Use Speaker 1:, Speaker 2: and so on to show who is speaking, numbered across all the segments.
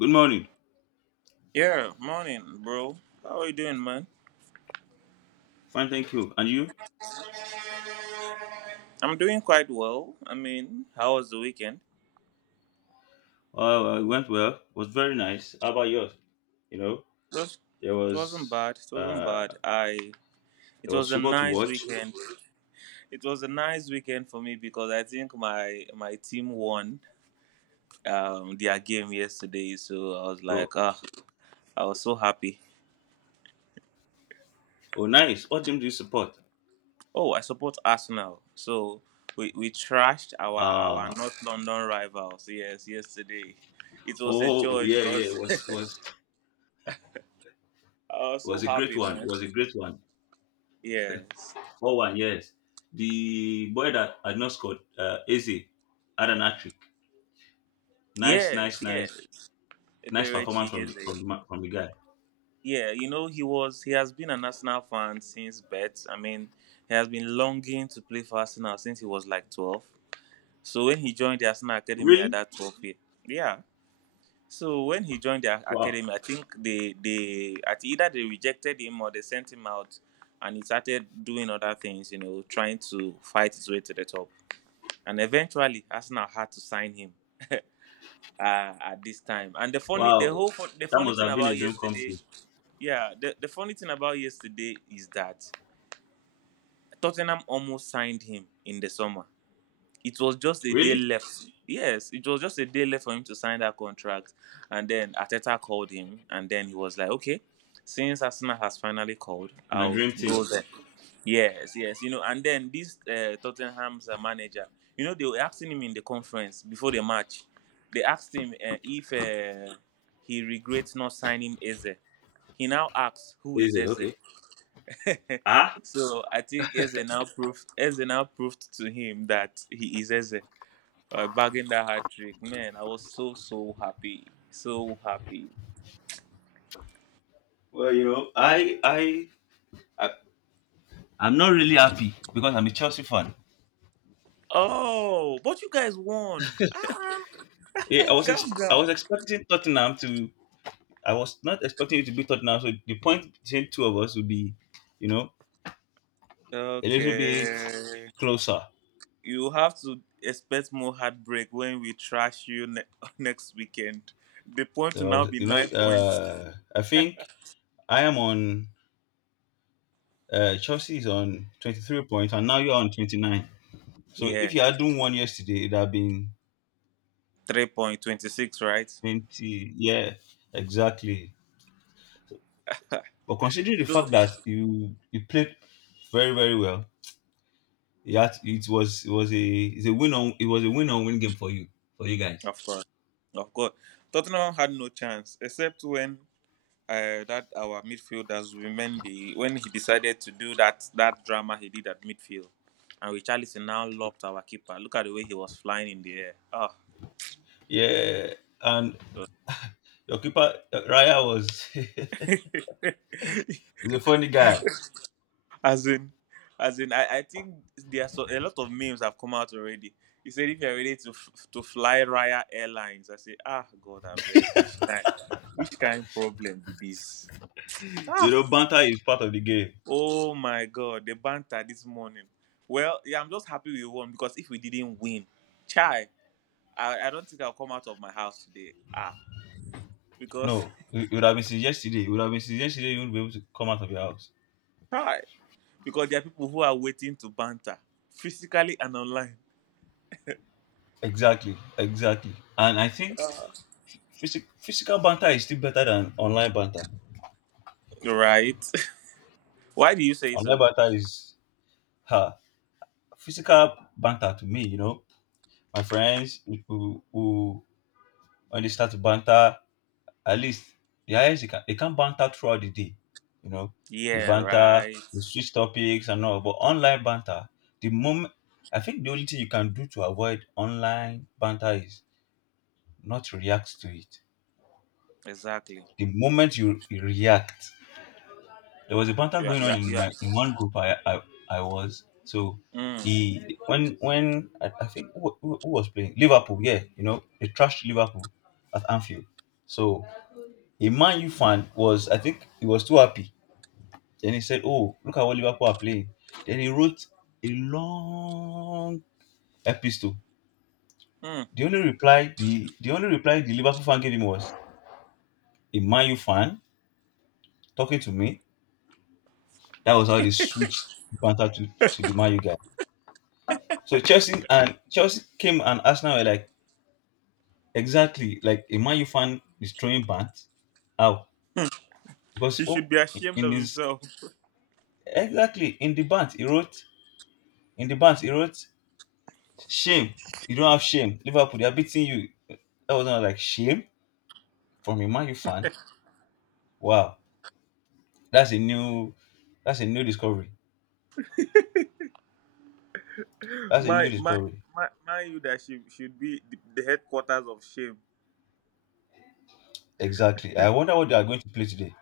Speaker 1: Good morning.
Speaker 2: Yeah, morning, bro. How are you doing, man?
Speaker 1: Fine, thank you. And you?
Speaker 2: I'm doing quite well. I mean, how was the weekend?
Speaker 1: Well, it went well. Was very nice. How about yours? You know,
Speaker 2: It, was,
Speaker 1: there
Speaker 2: it wasn't
Speaker 1: was
Speaker 2: bad. It wasn't
Speaker 1: uh,
Speaker 2: bad. I. It
Speaker 1: there was
Speaker 2: was a
Speaker 1: football to
Speaker 2: nice
Speaker 1: watch.
Speaker 2: weekend. It was a nice weekend for me because I think my team won their game yesterday. So I was
Speaker 1: Oh,
Speaker 2: like, ah, I was so happy.
Speaker 1: oh, nice. What team do you support?
Speaker 2: Oh, I support Arsenal. So we trashed our
Speaker 1: Uh
Speaker 2: North London rivals. Yes, yesterday. It was a
Speaker 1: oh
Speaker 2: joy
Speaker 1: yeah, yeah. It
Speaker 2: because
Speaker 1: was was
Speaker 2: I was so
Speaker 1: was a great
Speaker 2: happy,
Speaker 1: one. It
Speaker 2: man.
Speaker 1: was a great one.
Speaker 2: Yes.
Speaker 1: 4-1, yes. The boy that had not scored, Eze, had an hat trick. Nice,
Speaker 2: Yes,
Speaker 1: nice, nice,
Speaker 2: yes.
Speaker 1: nice performance
Speaker 2: Eberechi
Speaker 1: from
Speaker 2: is
Speaker 1: the
Speaker 2: a,
Speaker 1: from the ma- from the guy.
Speaker 2: yeah, he has been an Arsenal fan since birth. I mean, he has been longing to play for Arsenal since he was like 12. So when he joined the Arsenal Academy at
Speaker 1: Really?
Speaker 2: that 12 year. Yeah. So when he joined the
Speaker 1: Wow,
Speaker 2: academy, I think they at either they rejected him or they sent him out and he started doing other things, trying to fight his way to the top. And eventually Arsenal had to sign him. At this time. And the funny,
Speaker 1: wow.
Speaker 2: the whole, fun, the
Speaker 1: That
Speaker 2: funny
Speaker 1: must
Speaker 2: thing
Speaker 1: have been a
Speaker 2: about
Speaker 1: dream come
Speaker 2: yesterday,
Speaker 1: true.
Speaker 2: yeah, the funny thing about yesterday is that Tottenham almost signed him in the summer. It was just a day
Speaker 1: Really?
Speaker 2: left. Yes, it was just a day left for him to sign that contract. And then Ateta called him, and then he was like, okay, since Arsenal has finally called,
Speaker 1: My
Speaker 2: I'll
Speaker 1: dream team.
Speaker 2: go there. Yes, yes, and then this Tottenham's manager, they were asking him in the conference before the match. They asked him if he regrets not signing Eze. He now asks, "Who
Speaker 1: Is
Speaker 2: is
Speaker 1: it
Speaker 2: Eze?"
Speaker 1: okay? Ah,
Speaker 2: So I think Eze now proved to him that he is Eze. Bagging that hat trick, man, I was so happy, so happy.
Speaker 1: well, I, I'm not really happy because I'm a Chelsea fan.
Speaker 2: Oh, but you guys won! Ah,
Speaker 1: Yeah, I was,
Speaker 2: calm
Speaker 1: I
Speaker 2: down.
Speaker 1: was expecting Tottenham to. I was not expecting it to be Tottenham. So the point between two of us would be, you know, a little bit
Speaker 2: Okay.
Speaker 1: closer.
Speaker 2: You have to expect more heartbreak when we trash you next weekend. The point will
Speaker 1: So I
Speaker 2: now
Speaker 1: was,
Speaker 2: be 9 points.
Speaker 1: I think I am on. Chelsea is on 23 points, and now you're on 29. So
Speaker 2: Yeah,
Speaker 1: if you had done one yesterday, it'd have been
Speaker 2: 3 point 26, right?
Speaker 1: 20. Yeah, exactly. So, But considering the
Speaker 2: So
Speaker 1: fact that you played very very well, you had, it was a it's a win on it was a win on win game for you guys.
Speaker 2: of course, of course, Tottenham had no chance except when that our midfielders Mendy when he decided to do that drama he did at midfield, and Richarlison now lopped our keeper. Look at the way he was flying in the air. Oh,
Speaker 1: Yeah, and your keeper Raya was
Speaker 2: it
Speaker 1: he's a funny guy.
Speaker 2: As in, as in, I think there are a lot of memes have come out already. He said, if you're ready to to fly Raya Airlines, I say, ah, God, I beg, which kind problem be this?
Speaker 1: You
Speaker 2: Ah,
Speaker 1: know, banter is part of the game.
Speaker 2: oh my God, the banter this morning. Well, yeah, I'm just happy we won because if we didn't win, chai, I don't think I'll come out of my house today. Ah, because
Speaker 1: No, it would have been since yesterday. It would have been since yesterday. You wouldn't be able to come out of your house.
Speaker 2: chai, because there are people who are waiting to banter physically and online.
Speaker 1: Exactly, exactly. And I think physical banter is still better than online banter.
Speaker 2: Right? Why do you say
Speaker 1: Online
Speaker 2: so?
Speaker 1: banter is ha physical banter to me. You know, my friends who, when they start to banter, at least the highest they can banter throughout the day. You know, they
Speaker 2: Yeah,
Speaker 1: banter,
Speaker 2: right.
Speaker 1: they switch topics and all. But online banter, the moment, I think, the only thing you can do to avoid online banter is not react to it.
Speaker 2: Exactly.
Speaker 1: The moment you react, there was a banter
Speaker 2: Yeah,
Speaker 1: going on
Speaker 2: yeah,
Speaker 1: in
Speaker 2: yeah.
Speaker 1: my in one group, I was so,
Speaker 2: Mm,
Speaker 1: he when I think, who was playing Liverpool. Yeah, they trashed Liverpool at Anfield. So a Man U fan was, I think he was too happy. Then he said, oh, look at what Liverpool are playing. Then he wrote a long epistle.
Speaker 2: mm.
Speaker 1: The the only reply the Liverpool fan gave him was: a Man U fan talking to me. That was how they switched banter to the Man U guy. So Chelsea came, and Arsenal were, like, exactly like a Man U fan is throwing bant. How? Because,
Speaker 2: He
Speaker 1: oh,
Speaker 2: should be ashamed
Speaker 1: in
Speaker 2: of
Speaker 1: his
Speaker 2: himself.
Speaker 1: exactly, in the bant he wrote shame. You don't have shame. Liverpool, they are beating you. That was not like shame from a Man U fan. Wow, that's a new that's a new discovery. That's a new
Speaker 2: My, my,
Speaker 1: discovery.
Speaker 2: my leadership should be the headquarters of shame.
Speaker 1: Exactly. I wonder what they are going to play today.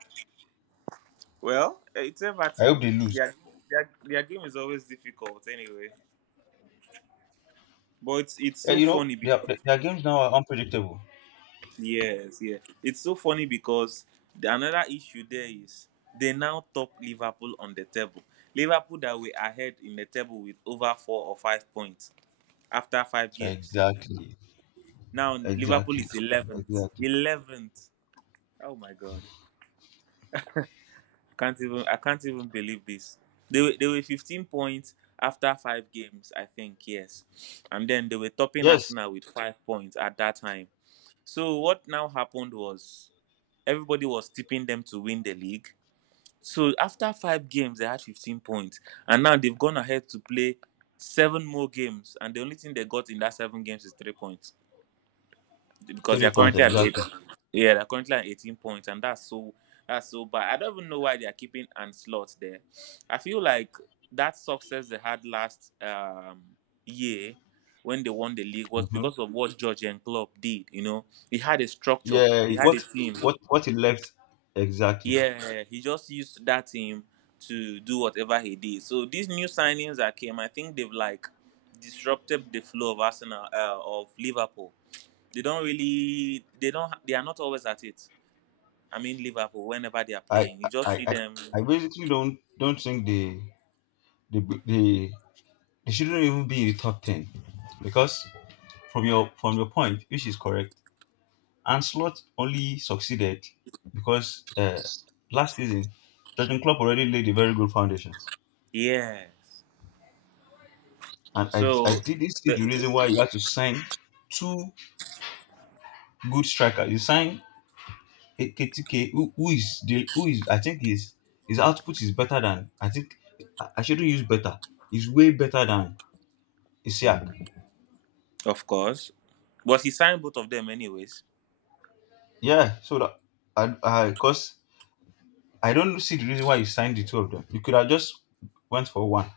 Speaker 2: Well, it's
Speaker 1: I hope
Speaker 2: Everton.
Speaker 1: they lose.
Speaker 2: Their, their game is always difficult anyway. But it's so
Speaker 1: You know,
Speaker 2: funny because,
Speaker 1: their games now are unpredictable.
Speaker 2: yes, yeah, it's so funny because another issue there is they now top Liverpool on the table. Liverpool that were ahead in the table with over 4 or 5 points after five games.
Speaker 1: Exactly.
Speaker 2: Now Liverpool
Speaker 1: Exactly.
Speaker 2: is 11th.
Speaker 1: Exactly.
Speaker 2: 11th. Oh my god. I can't even believe this. They were 15 points after five games, I think, yes. And then they were topping
Speaker 1: Yes.
Speaker 2: Arsenal with 5 points at that time. So what now happened was everybody was tipping them to win the league. So after five games they had 15 points. And now they've gone ahead to play seven more games and the only thing they got in that seven games is 3 points, because they
Speaker 1: Three
Speaker 2: are
Speaker 1: point.
Speaker 2: currently at eight.
Speaker 1: Exactly.
Speaker 2: Yeah, they're currently at 18 points, and that's so bad. I don't even know why they are keeping and slots there. I feel like that success they had last year when they won the league was
Speaker 1: Hmm.
Speaker 2: because of what George Klopp did. He had a structure,
Speaker 1: Yeah.
Speaker 2: he had a
Speaker 1: What
Speaker 2: team.
Speaker 1: what it left, exactly.
Speaker 2: Yeah, he just used that team to do whatever he did. So these new signings that came, I think they've like disrupted the flow of Arsenal, of Liverpool. They don't really. They don't. They are not always at it. I mean, Liverpool. Whenever they are
Speaker 1: I
Speaker 2: playing, you
Speaker 1: I
Speaker 2: just see
Speaker 1: I,
Speaker 2: them.
Speaker 1: I basically don't think they they they shouldn't even be in the top ten, because from your point, which is correct, Anslot only succeeded because, last season, Jurgen Klopp already laid a very good foundation,
Speaker 2: Yes.
Speaker 1: and
Speaker 2: So,
Speaker 1: I didn't see
Speaker 2: the,
Speaker 1: the reason why you had to sign two good strikers. You sign Ekitike, who is the who is, I think, his output is better than, I think — I shouldn't use better. It's way better than Isiak.
Speaker 2: of course, but he signed both of them anyways.
Speaker 1: Yeah, so that, I, because I don't see the reason why you signed the two of them. You could have just went for one.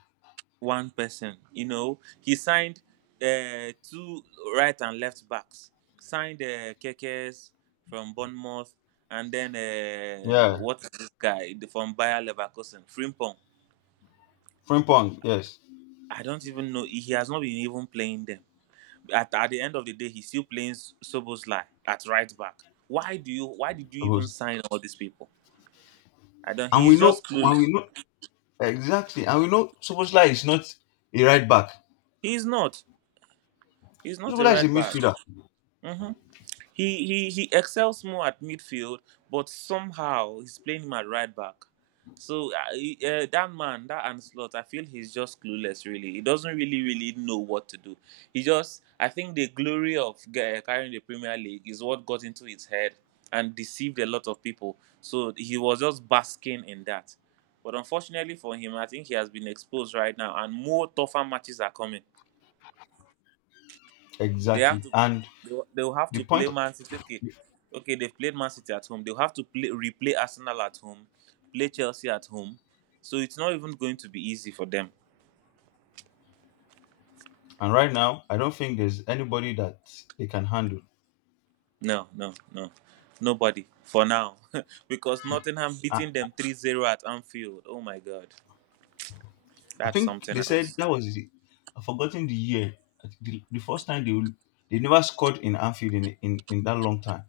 Speaker 2: One person, he signed two right and left backs. Signed Kekes from Bournemouth, and then
Speaker 1: Yeah,
Speaker 2: what is this guy from Bayer Leverkusen, Frimpong.
Speaker 1: Frimpong, yes,
Speaker 2: I don't even know. He has not been even playing them. At the end of the day, he's still playing Sobosly at right back. Why do you? Why did you even
Speaker 1: suppose.
Speaker 2: sign all these people? I don't.
Speaker 1: And we
Speaker 2: He's
Speaker 1: know,
Speaker 2: just clueless.
Speaker 1: exactly, and we know Soboslai is not a right back.
Speaker 2: He's not. He's not a
Speaker 1: Soboslai is a
Speaker 2: right back.
Speaker 1: midfielder,
Speaker 2: Mhm. He excels more at midfield, but somehow he's playing him at right back. So that man, that Anslot, I feel he's just clueless. Really, he doesn't really know what to do. He just, I think, the glory of carrying the Premier League is what got into his head and deceived a lot of people. So he was just basking in that. But unfortunately for him, I think he has been exposed right now, and more tougher matches are coming. They have
Speaker 1: exactly.
Speaker 2: to.
Speaker 1: And
Speaker 2: They'll have
Speaker 1: the
Speaker 2: to
Speaker 1: point,
Speaker 2: play Man City. Okay, okay. They've played Man City at home. They'll have to play replay Arsenal at home, play Chelsea at home. So it's not even going to be easy for them.
Speaker 1: and right now, I don't think there's anybody that they can handle.
Speaker 2: No, no, no. Nobody for now, because Nottingham
Speaker 1: I,
Speaker 2: beating them 3-0 at Anfield. Oh my God,
Speaker 1: I
Speaker 2: that's
Speaker 1: think
Speaker 2: something
Speaker 1: they said
Speaker 2: else.
Speaker 1: that was the — I've forgotten the year. The first time they never scored in Anfield in in that long time.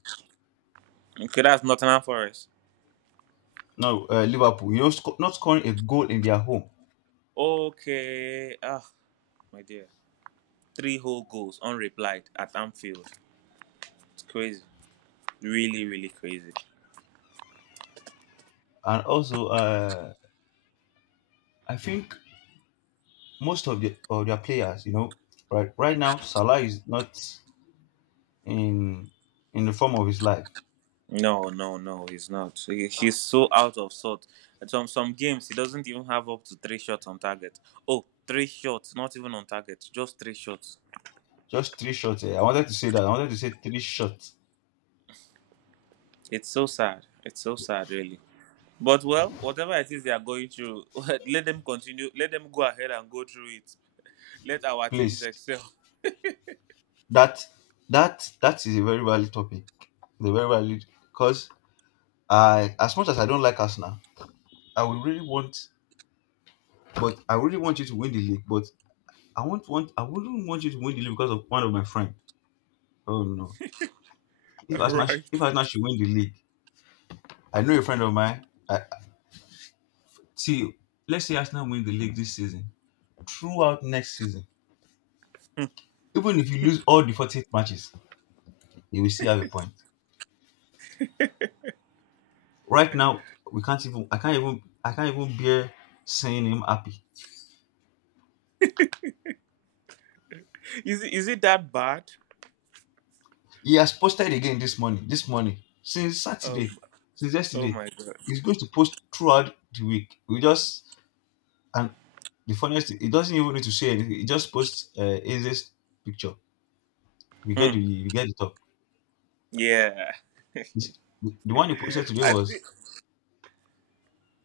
Speaker 2: Okay, that's Nottingham Forest.
Speaker 1: No, Liverpool, not scoring a goal in their home,
Speaker 2: Okay, ah, my dear, three whole goals unreplied at Anfield. It's crazy, really, really crazy.
Speaker 1: and also, I think most of their players, you know, right now Salah is not in the form of his life.
Speaker 2: No, no, no, he's not. He's so out of sort. At some games, he doesn't even have up to three shots on target. Oh, three shots, not even on target, just three shots.
Speaker 1: Just three shots. Eh. I wanted to say that. I wanted to say three shots.
Speaker 2: It's so sad. It's so sad, really. But well, whatever it is they are going through, let them continue. Let them go ahead and go through it. Let our teams
Speaker 1: Please,
Speaker 2: excel.
Speaker 1: that that is a very valid topic. The very valid, because, I as much as I don't like Arsenal, I would really want, but I really want you to win the league, but I wouldn't want you to win the league because of one of my friend. Oh no.
Speaker 2: Right?
Speaker 1: If Arsenal should win the league, I know a friend of mine. See, let's say Arsenal win the league this season. Throughout next season, even if you lose all the 48 matches, you will still have a point. Right now, we can't even I can't even I can't even bear seeing him happy.
Speaker 2: Is it that bad?
Speaker 1: He has posted again this morning. This morning, since
Speaker 2: Oh,
Speaker 1: Saturday, since
Speaker 2: oh
Speaker 1: yesterday,
Speaker 2: my god.
Speaker 1: he's going to post throughout the week. We just And the funniest thing, he doesn't even need to say anything. He just posts, Aze's picture.
Speaker 2: Hmm.
Speaker 1: We get the top.
Speaker 2: Yeah.
Speaker 1: It's- The one he posted today
Speaker 2: I
Speaker 1: was,
Speaker 2: think.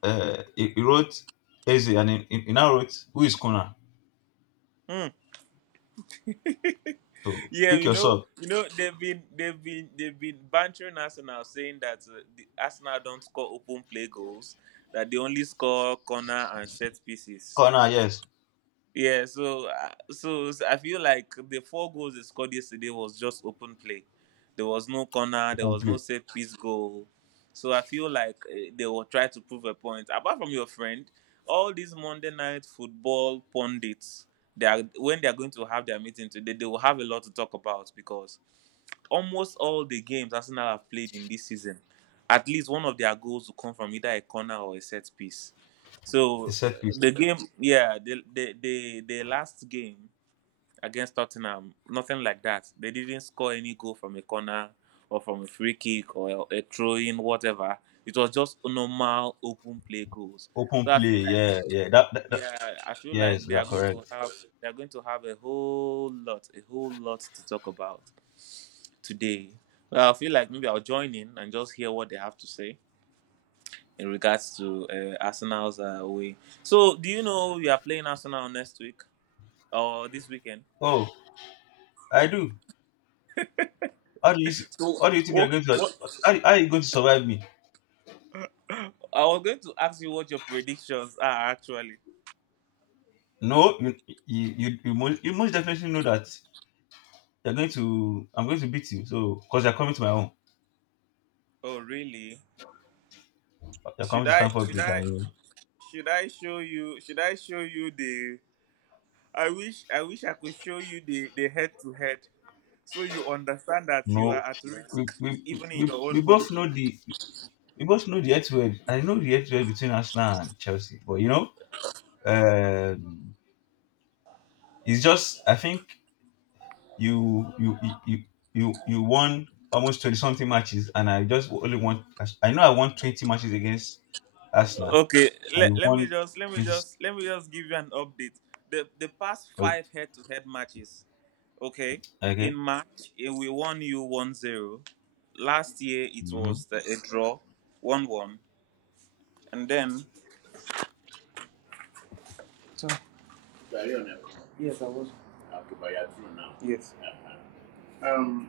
Speaker 1: he wrote Aze, and he now wrote, who is Kona? So
Speaker 2: Yeah,
Speaker 1: pick yourself.
Speaker 2: they've been bantering Arsenal, saying that the Arsenal don't score open play goals, that they only score corner and set pieces.
Speaker 1: Kona, yes,
Speaker 2: Yeah, so I feel like the four goals they scored yesterday was just open play. There was no corner, there
Speaker 1: open
Speaker 2: was no
Speaker 1: play.
Speaker 2: set piece goal. So I feel like they will try to prove a point. Apart from your friend, all these Monday night football pundits, they are when they are going to have their meeting today, they will have a lot to talk about because almost all the games Arsenal have played in this season, at least one of their goals will come from either a corner or a set piece.
Speaker 1: A
Speaker 2: So
Speaker 1: set piece,
Speaker 2: the game, yeah, the last game against Tottenham, nothing like that. They didn't score any goal from a corner or from a free kick or a throw in, whatever. It was just normal open play goals.
Speaker 1: open
Speaker 2: So
Speaker 1: play. Yeah, yeah. That, that, that
Speaker 2: yeah, I feel like
Speaker 1: Yes,
Speaker 2: they
Speaker 1: we are
Speaker 2: are going to
Speaker 1: correct.
Speaker 2: have they are going to have a whole lot to talk about today. Well, I feel like maybe I'll join in and just hear what they have to say in regards to Arsenal's way. So, do you know we are playing Arsenal next week or this weekend?
Speaker 1: Oh, I do. How do you s-
Speaker 2: So,
Speaker 1: how do you think you're
Speaker 2: what,
Speaker 1: going to
Speaker 2: what,
Speaker 1: how are you going to survive me?
Speaker 2: I was going to ask you what your predictions are actually.
Speaker 1: No, you most definitely know that you're going to I'm going to beat you. So because you're coming to my home,
Speaker 2: Oh, really?
Speaker 1: you're coming
Speaker 2: Should
Speaker 1: to
Speaker 2: I?
Speaker 1: Stanford
Speaker 2: Should
Speaker 1: Bridge,
Speaker 2: I?
Speaker 1: and you
Speaker 2: Should I show you? Should I show you the? I wish. I wish I could show you the head to head, so you understand that
Speaker 1: know
Speaker 2: you are at risk even in your
Speaker 1: we
Speaker 2: own home.
Speaker 1: both know the head, I know the head between Arsenal and Chelsea, but um, it's just, I think, you you you you you won almost 20 something matches, and I know I won 20 matches against Arsenal.
Speaker 2: Okay,
Speaker 1: I
Speaker 2: let, let me
Speaker 1: want
Speaker 2: just let me
Speaker 1: this,
Speaker 2: just let me just give you an update. The past
Speaker 1: o-
Speaker 2: five head to head matches, okay, in
Speaker 1: okay.
Speaker 2: March we won you 1-0. Last year it
Speaker 1: Hmm.
Speaker 2: was a draw, 1-1, and then you are here now. Yes, I was. Okay, but you are through now. Yes. Yeah.